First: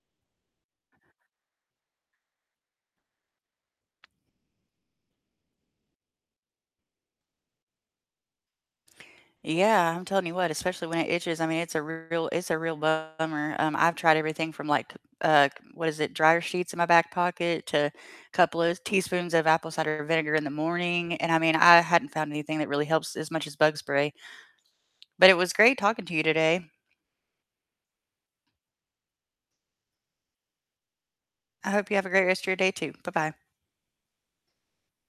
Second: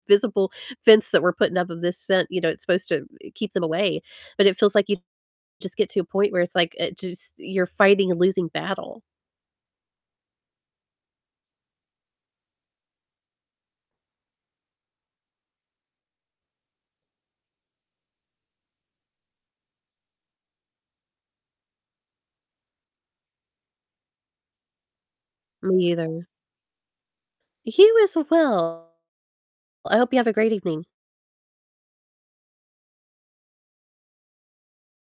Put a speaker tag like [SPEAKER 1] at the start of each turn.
[SPEAKER 1] Visible fence that we're putting up of this scent, you know, it's supposed to keep them away, but it feels like you just get to a point where it's like, it just you're fighting a losing battle.
[SPEAKER 2] Yeah, I'm telling you what, especially when it itches, I mean, it's a real it's a real bummer. Um, I've tried everything from like, uh, what is it, dryer sheets in my back pocket to a couple of teaspoons of apple cider vinegar in the morning, and I mean, I hadn't found anything that really helps as much as bug spray. But it was
[SPEAKER 1] Me
[SPEAKER 2] great talking to you
[SPEAKER 1] either.
[SPEAKER 2] today.
[SPEAKER 1] You as well. Well, I hope you have a great evening.
[SPEAKER 2] I hope you have a great rest of your day too, bye-bye.